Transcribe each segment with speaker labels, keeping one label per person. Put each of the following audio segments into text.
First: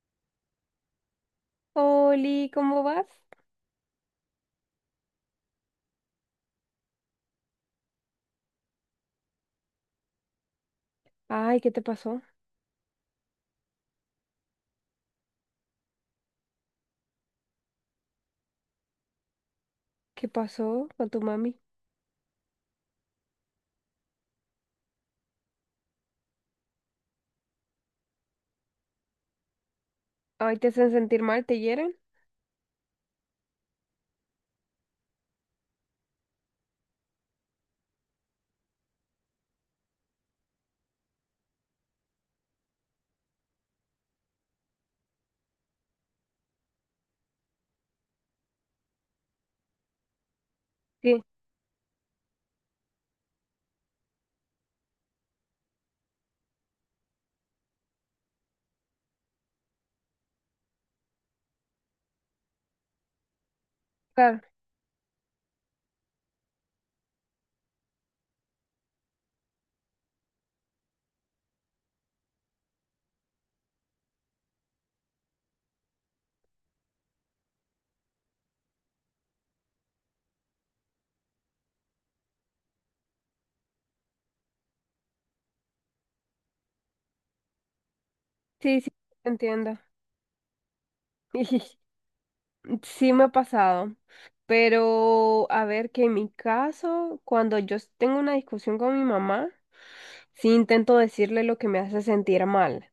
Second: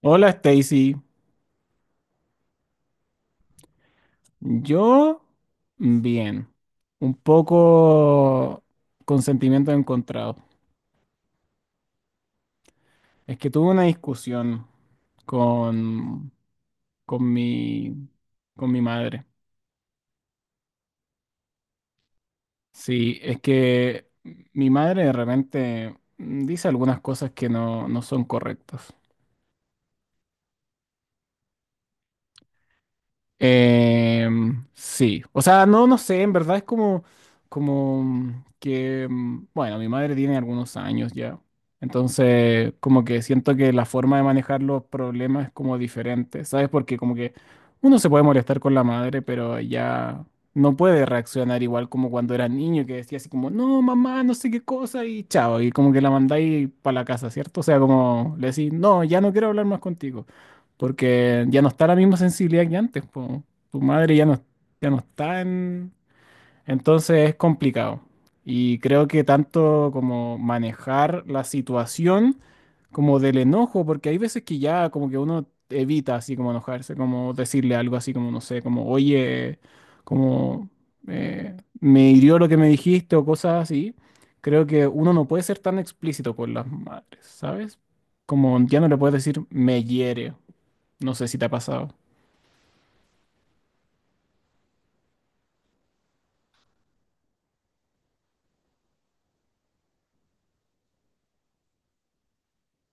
Speaker 1: Hola Stacy,
Speaker 2: Oli, ¿cómo vas?
Speaker 1: yo bien, un poco con sentimientos encontrados.
Speaker 2: Ay, ¿qué te pasó?
Speaker 1: Es que tuve una discusión con, con mi, con mi madre.
Speaker 2: ¿Qué pasó con tu mami?
Speaker 1: Sí, es que mi madre de repente dice algunas cosas que no son correctas.
Speaker 2: Ay, ¿te hacen sentir mal? ¿Te hieren?
Speaker 1: Sí, o sea, no, no sé, en verdad es como, bueno, mi madre tiene algunos años ya, entonces como que siento que la forma de manejar los problemas es como diferente, ¿sabes? Porque como que uno se puede molestar con la madre, pero ya no puede
Speaker 2: Sí,
Speaker 1: reaccionar igual como cuando era niño, que decía así como, no, mamá, no sé qué cosa, y chao, y como que la mandáis para la casa, ¿cierto? O sea, como le decís, no, ya no quiero hablar más contigo. Porque ya no está la misma sensibilidad que antes, po. Tu madre ya no,
Speaker 2: claro.
Speaker 1: ya no está en... Entonces es complicado. Y creo que tanto como manejar la situación como del enojo, porque hay veces que ya como que uno evita así como enojarse, como decirle algo así como, no sé, como, oye, como eh, me hirió lo que me dijiste o cosas así. Creo que uno no puede ser tan explícito con las madres, ¿sabes? Como ya
Speaker 2: Sí,
Speaker 1: no
Speaker 2: sí,
Speaker 1: le puedes decir
Speaker 2: entiendo.
Speaker 1: me hiere no sé si te ha pasado.
Speaker 2: Sí me ha pasado. Pero a ver, que en mi caso, cuando tengo una discusión con mi mamá, sí intento decirle lo que me hace sentir mal.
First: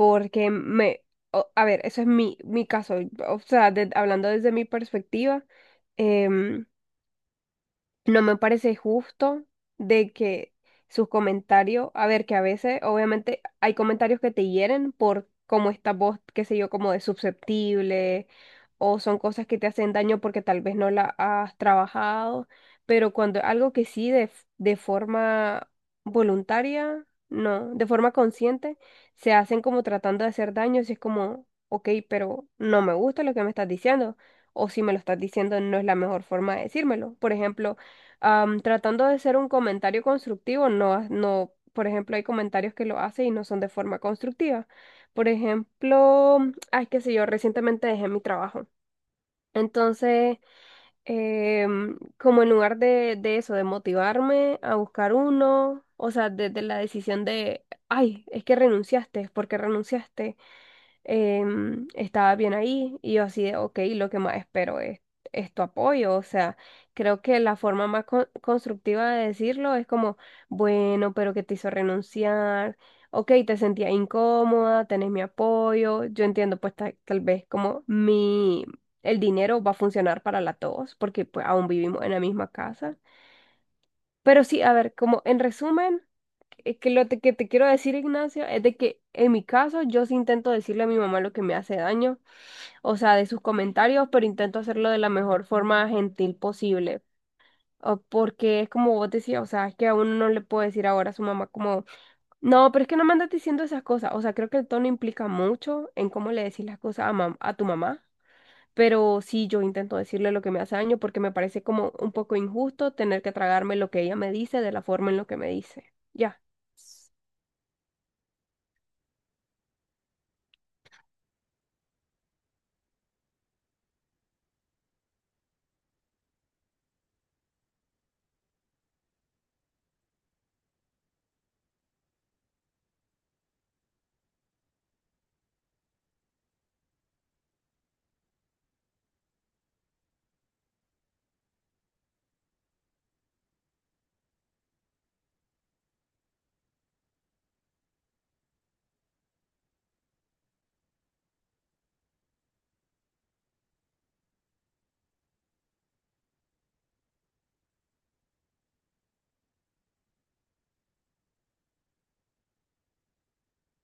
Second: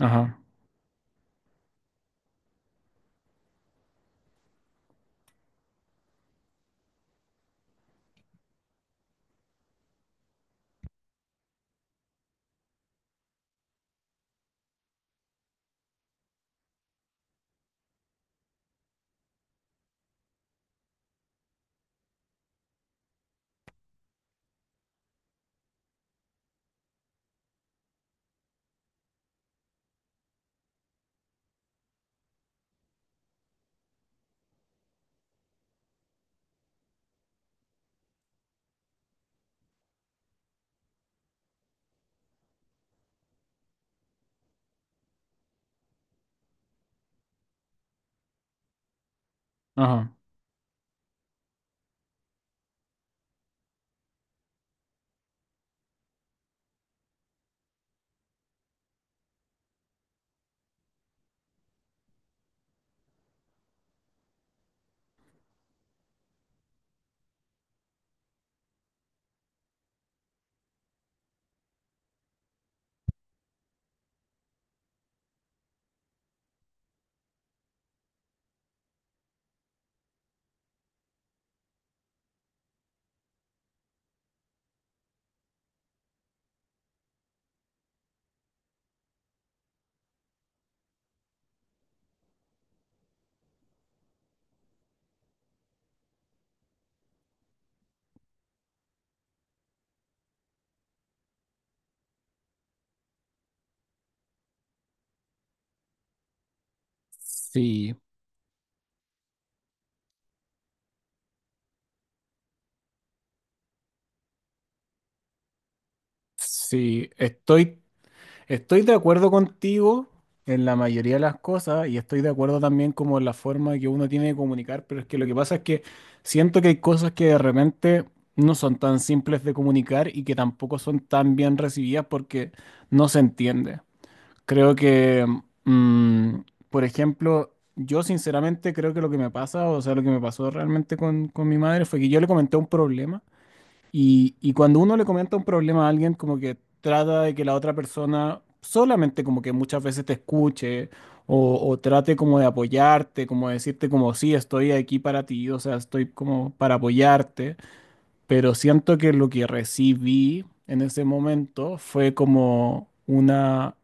Speaker 1: Ajá,
Speaker 2: me... a ver, eso es mi caso. O sea, hablando desde mi perspectiva. em, No me parece justo de que sus comentarios, a ver, que a veces obviamente hay comentarios que te hieren por cómo estás vos, qué sé yo, como de susceptible, o son cosas que te hacen daño porque tal vez no la has trabajado, pero cuando algo que sí de forma voluntaria, no, de forma consciente, se hacen como tratando de hacer daño, si es como, ok, pero no me gusta lo que me estás diciendo, o si me lo estás diciendo no es la mejor forma de decírmelo. Por ejemplo, tratando de ser un comentario constructivo, no, no, por ejemplo, hay comentarios que lo hacen y no son de forma constructiva. Por ejemplo, ay, qué sé yo, recientemente dejé mi trabajo.
Speaker 1: ajá.
Speaker 2: Entonces, como en lugar de, eso, de motivarme a buscar uno, o sea, desde la decisión de, ay, es que renunciaste, ¿por qué renunciaste? Estaba bien ahí y yo así de, ok, lo que más espero es tu apoyo. O sea, creo que la forma más constructiva de decirlo es como, bueno, pero que te hizo renunciar, ok, te sentía incómoda, tenés mi apoyo, yo entiendo pues tal vez como mi, el dinero va a funcionar para la tos porque pues aún vivimos en la misma casa. Pero sí, a ver, como en resumen, que que te quiero decir, Ignacio, es de que en mi caso yo sí intento decirle a mi mamá lo que me hace daño, o sea, de sus comentarios, pero intento hacerlo de la mejor forma gentil posible. O porque es como vos decías, o sea, es que a uno no le puede decir ahora a su mamá como, no, pero es que no me andas diciendo esas cosas. O sea, creo que el tono implica mucho en cómo le decís las cosas a tu
Speaker 1: Sí,
Speaker 2: mamá. Pero sí, yo intento decirle lo que me hace daño porque me parece como un poco injusto tener que tragarme lo que ella me dice de la forma en lo que me dice. Ya.
Speaker 1: sí, estoy de acuerdo contigo en la mayoría de las cosas y estoy de acuerdo también como en la forma que uno tiene de comunicar, pero es que lo que pasa es que siento que hay cosas que de repente no son tan simples de comunicar y que tampoco son tan bien recibidas porque no se entiende. Creo que, mm, por ejemplo, yo sinceramente creo que lo que me pasa, o sea, lo que me pasó realmente con mi madre fue que yo le comenté un problema. Y cuando uno le comenta un problema a alguien, como que trata de que la otra persona solamente como que muchas veces te escuche o trate como de apoyarte, como de decirte como sí, estoy aquí para ti, o sea, estoy como para apoyarte, pero siento que lo que recibí en ese momento fue como una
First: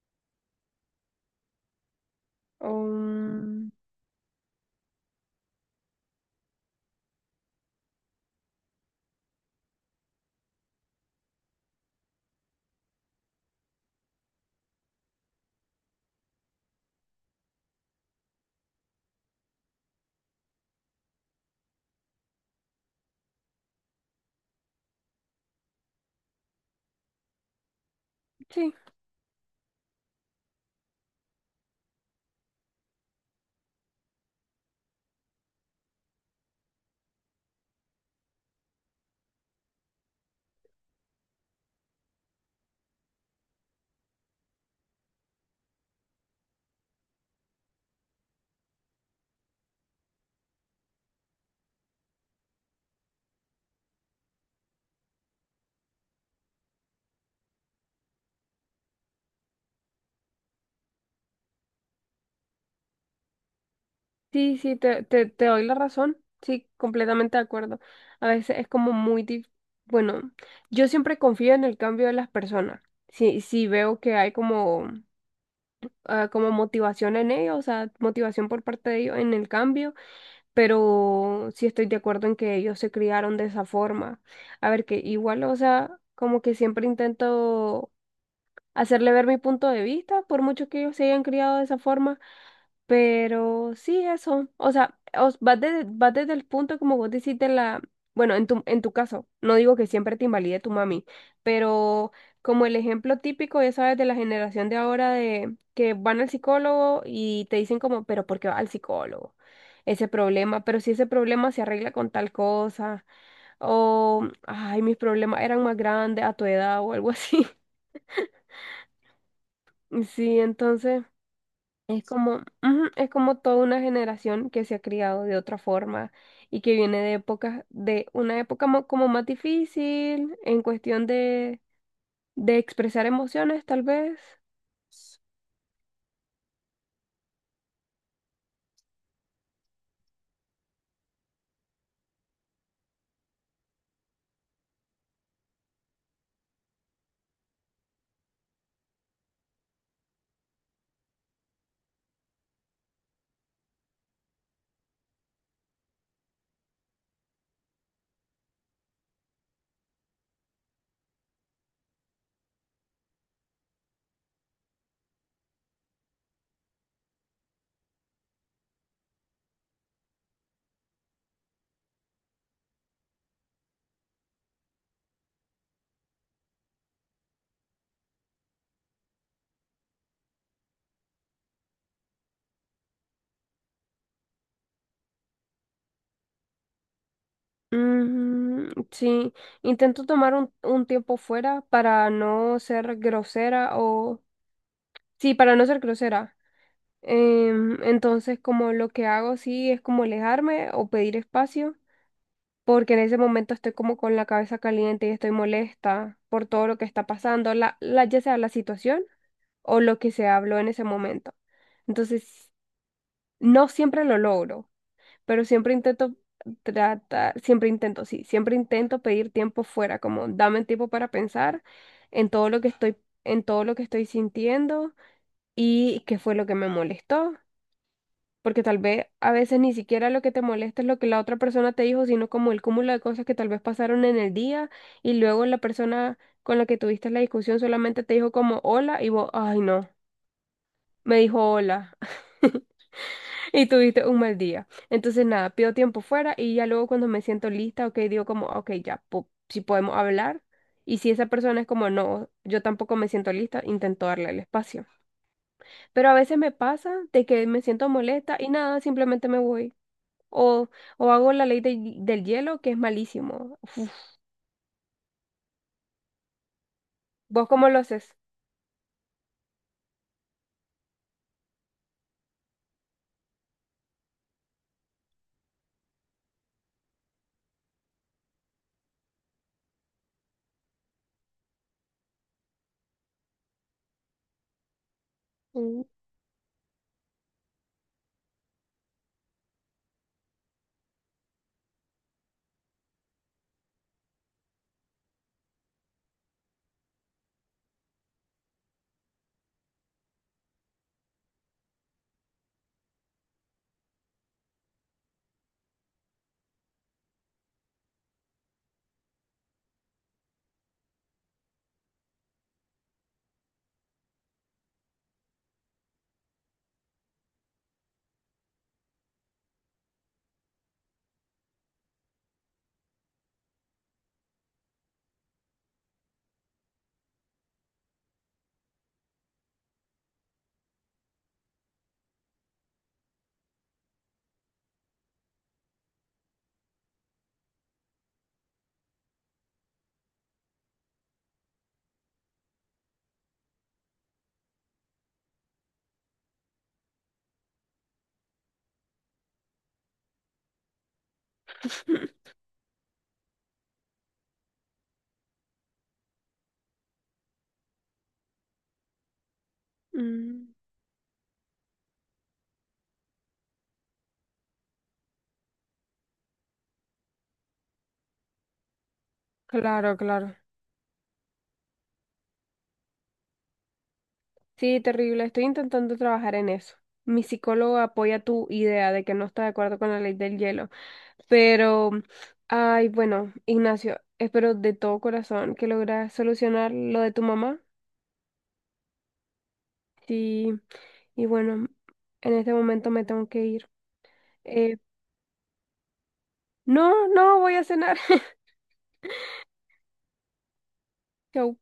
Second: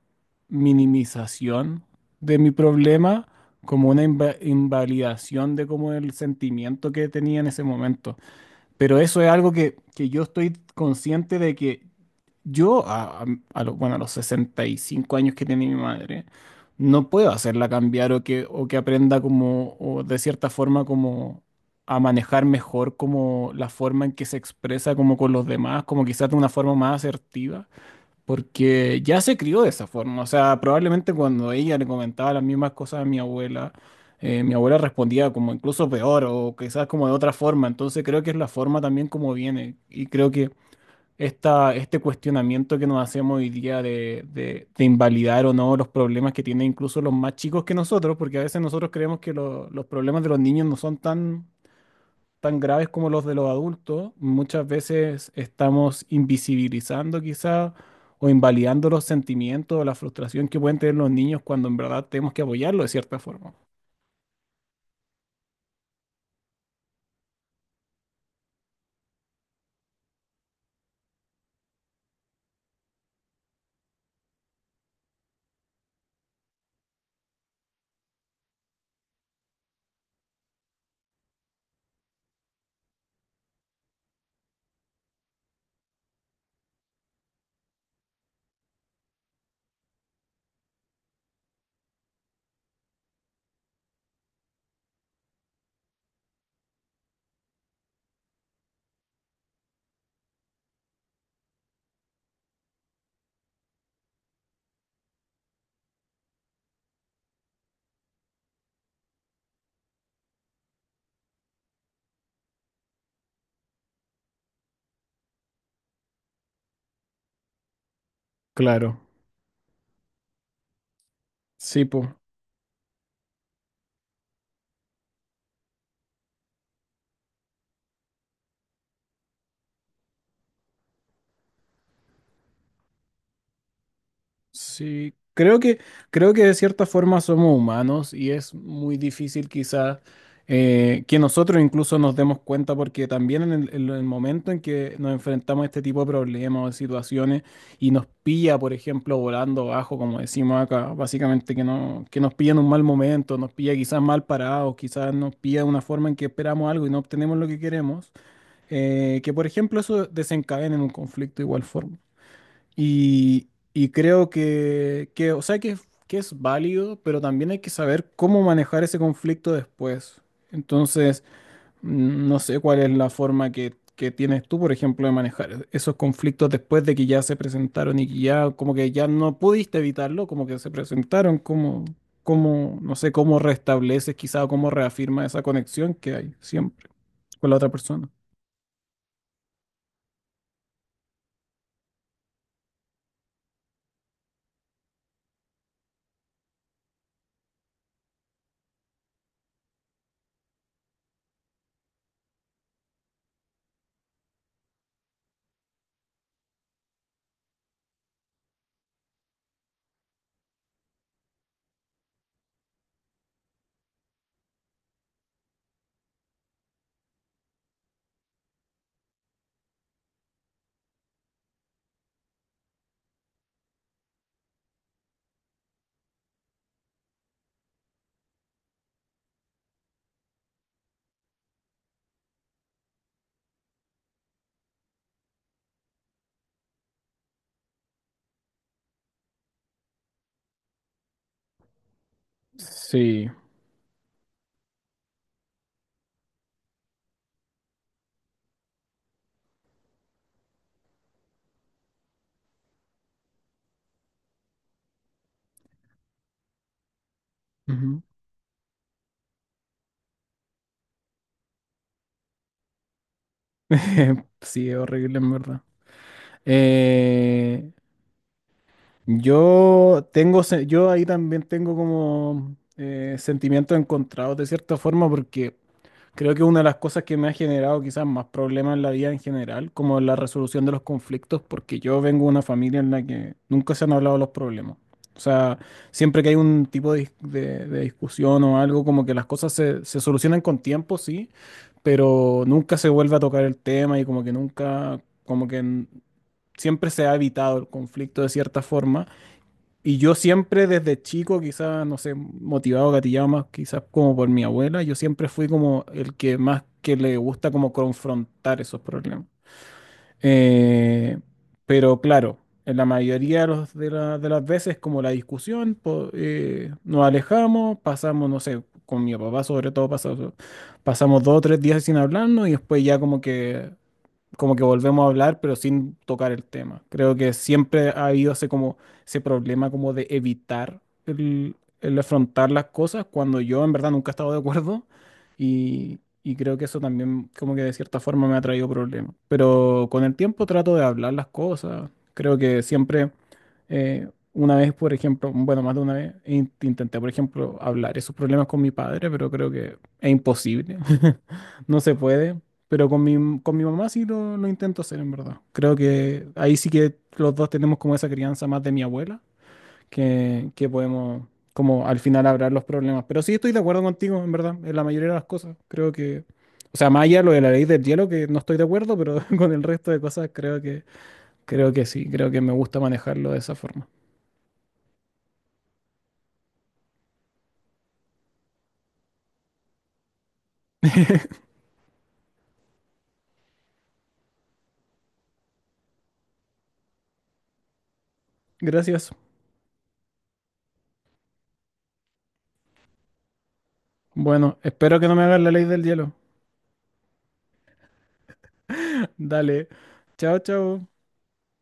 Speaker 1: minimización de mi problema,
Speaker 2: Um,
Speaker 1: como una invalidación de como el sentimiento que tenía en ese momento. Pero eso es algo que yo estoy consciente de que yo, a los, bueno, a los 65 años que tiene mi madre, no puedo hacerla cambiar o que aprenda como, o de cierta forma como a manejar mejor como la forma en que se expresa como con los demás, como quizás de una forma más asertiva
Speaker 2: sí,
Speaker 1: porque ya se crió de esa forma. O sea, probablemente cuando ella le comentaba las mismas cosas a mi abuela respondía como incluso peor o quizás como de otra forma. Entonces creo que es la forma también como viene. Y creo que este cuestionamiento que nos hacemos hoy día de invalidar o no los problemas que tienen incluso los más chicos que nosotros, porque a veces nosotros creemos que los problemas de los niños no son tan graves como los de los adultos, muchas veces estamos invisibilizando quizá o invalidando los sentimientos o la frustración que pueden tener los niños cuando en verdad tenemos que apoyarlos de cierta forma.
Speaker 2: sí, sí, te doy la razón. Sí, completamente de acuerdo. A veces es como muy bueno, yo siempre confío en el cambio de las personas. Si veo que hay como, ah, como motivación en ellos, o sea, motivación por parte de ellos en el cambio. Pero sí estoy de acuerdo en que ellos se criaron de esa forma. A ver, que igual, o sea, como que siempre intento hacerle ver mi punto de vista, por mucho que ellos se hayan criado de esa forma. Pero sí, eso. O sea, vas desde el punto, como vos decís, de la. Bueno, en tu caso, no digo que siempre te invalide tu mami, pero como el ejemplo típico, ya sabes, de la generación de ahora de que van al psicólogo y te dicen como, pero ¿por qué va al psicólogo? Ese problema, pero si ese problema se arregla con tal cosa, o, ay, mis problemas eran más grandes a tu edad o algo así.
Speaker 1: Claro,
Speaker 2: Sí, entonces.
Speaker 1: sí,
Speaker 2: Es
Speaker 1: pues.
Speaker 2: como, ujú, es como toda una generación que se ha criado de otra forma y que viene de épocas, de una época como más difícil en cuestión de, expresar emociones, tal vez.
Speaker 1: Sí, creo que de cierta forma somos humanos y es muy difícil quizás que nosotros incluso nos demos cuenta porque también en en el momento en que nos enfrentamos a este tipo de problemas o de situaciones y nos pilla, por ejemplo, volando bajo, como decimos acá, básicamente que, no, que nos pilla en un mal momento, nos pilla quizás mal parados, quizás nos pilla de una forma en que esperamos algo y no obtenemos lo que queremos, que por ejemplo eso desencadena en un conflicto de igual forma. Y creo que, o sea, que es válido, pero también hay que saber cómo manejar ese conflicto después. Entonces, no sé cuál es la forma que tienes tú, por ejemplo, de manejar esos conflictos después de que ya se presentaron y que ya, como que ya no pudiste evitarlo, como que se presentaron, no sé, cómo restableces quizá o cómo reafirma esa conexión que hay siempre con la otra persona.
Speaker 2: Mm, sí, intento tomar un tiempo fuera para no ser grosera. Sí, para no ser grosera. Entonces, como lo que hago, sí, es como alejarme o pedir espacio. Porque en ese momento estoy como con la cabeza caliente y estoy molesta por todo lo que está pasando, ya sea la situación o lo que se habló en ese momento. Entonces, no siempre lo logro, pero siempre intento sí, siempre intento pedir tiempo fuera, como dame tiempo para pensar en todo lo que estoy, en todo lo que estoy sintiendo y qué fue lo que me molestó, porque tal vez a veces ni siquiera lo que te molesta es lo que la otra persona te dijo, sino como el cúmulo de cosas que tal vez pasaron en el día y luego la persona con la que tuviste la discusión solamente te dijo como hola y vos, ay no, me dijo hola
Speaker 1: Sí.
Speaker 2: y tuviste un mal día. Entonces nada, pido tiempo fuera y ya luego cuando me siento lista, ok, digo como, ok, ya, si podemos hablar. Y si esa persona es como, no, yo tampoco me siento lista, intento darle el espacio. Pero a veces me pasa de que me siento
Speaker 1: Ujú.
Speaker 2: molesta y nada, simplemente me voy. O, o hago la ley del hielo, que es malísimo.
Speaker 1: Sí, es horrible en verdad.
Speaker 2: ¿Vos cómo
Speaker 1: Eh,
Speaker 2: lo haces?
Speaker 1: yo ahí también tengo como sentimientos encontrados de cierta forma porque creo que una de las cosas que me ha generado quizás más problemas en la vida en general, como la resolución de los conflictos, porque yo vengo de una familia en la que nunca se han hablado los problemas. O sea,
Speaker 2: Mm,
Speaker 1: siempre que hay un tipo de discusión o algo, como que las cosas se solucionan con tiempo, sí, pero nunca se vuelve a tocar el tema y como que nunca, como que siempre se ha evitado el conflicto de cierta forma. Y yo siempre desde chico, quizás, no sé, motivado, gatillado más quizás como por mi abuela, yo siempre fui como el que más que le gusta como confrontar esos problemas. Eh, pero claro, en la mayoría de las veces como la discusión, nos alejamos, pasamos, no sé, con mi papá sobre todo, pasamos dos o tres días sin hablarnos y después ya como que volvemos a hablar, pero sin tocar el tema. Creo que siempre ha habido ese, como, ese problema como de evitar el afrontar las cosas cuando yo en verdad nunca he estado de acuerdo y creo que eso también como que de cierta forma me ha traído problemas. Pero con el tiempo trato de hablar las cosas. Eh, una vez, por ejemplo, bueno, más de una vez, intenté, por ejemplo, hablar esos problemas con mi padre, pero creo que es imposible. No se puede. Pero con mi mamá sí lo intento hacer, en verdad. Creo que ahí sí que los dos tenemos como esa crianza más de mi abuela,
Speaker 2: mm,
Speaker 1: que podemos como al final hablar los problemas. Pero sí estoy de acuerdo contigo, en verdad, en la mayoría de las cosas. Creo que, o sea, más allá de lo de la ley del hielo, que no estoy de acuerdo, pero con el resto
Speaker 2: claro,
Speaker 1: de
Speaker 2: claro.
Speaker 1: cosas creo que sí, creo que me gusta manejarlo de esa forma.
Speaker 2: Sí, terrible. Estoy intentando trabajar en eso. Mi psicólogo apoya tu idea de que no está de acuerdo con la ley del hielo. Pero, ay, bueno, Ignacio, espero de todo corazón que logres solucionar lo de tu mamá.
Speaker 1: Gracias.
Speaker 2: Sí, y bueno, en este momento me tengo que ir.
Speaker 1: Bueno,
Speaker 2: Eh,
Speaker 1: espero que no me hagas la ley del hielo.
Speaker 2: no, no, voy a cenar.
Speaker 1: Dale. Chao, chao.
Speaker 2: Chau.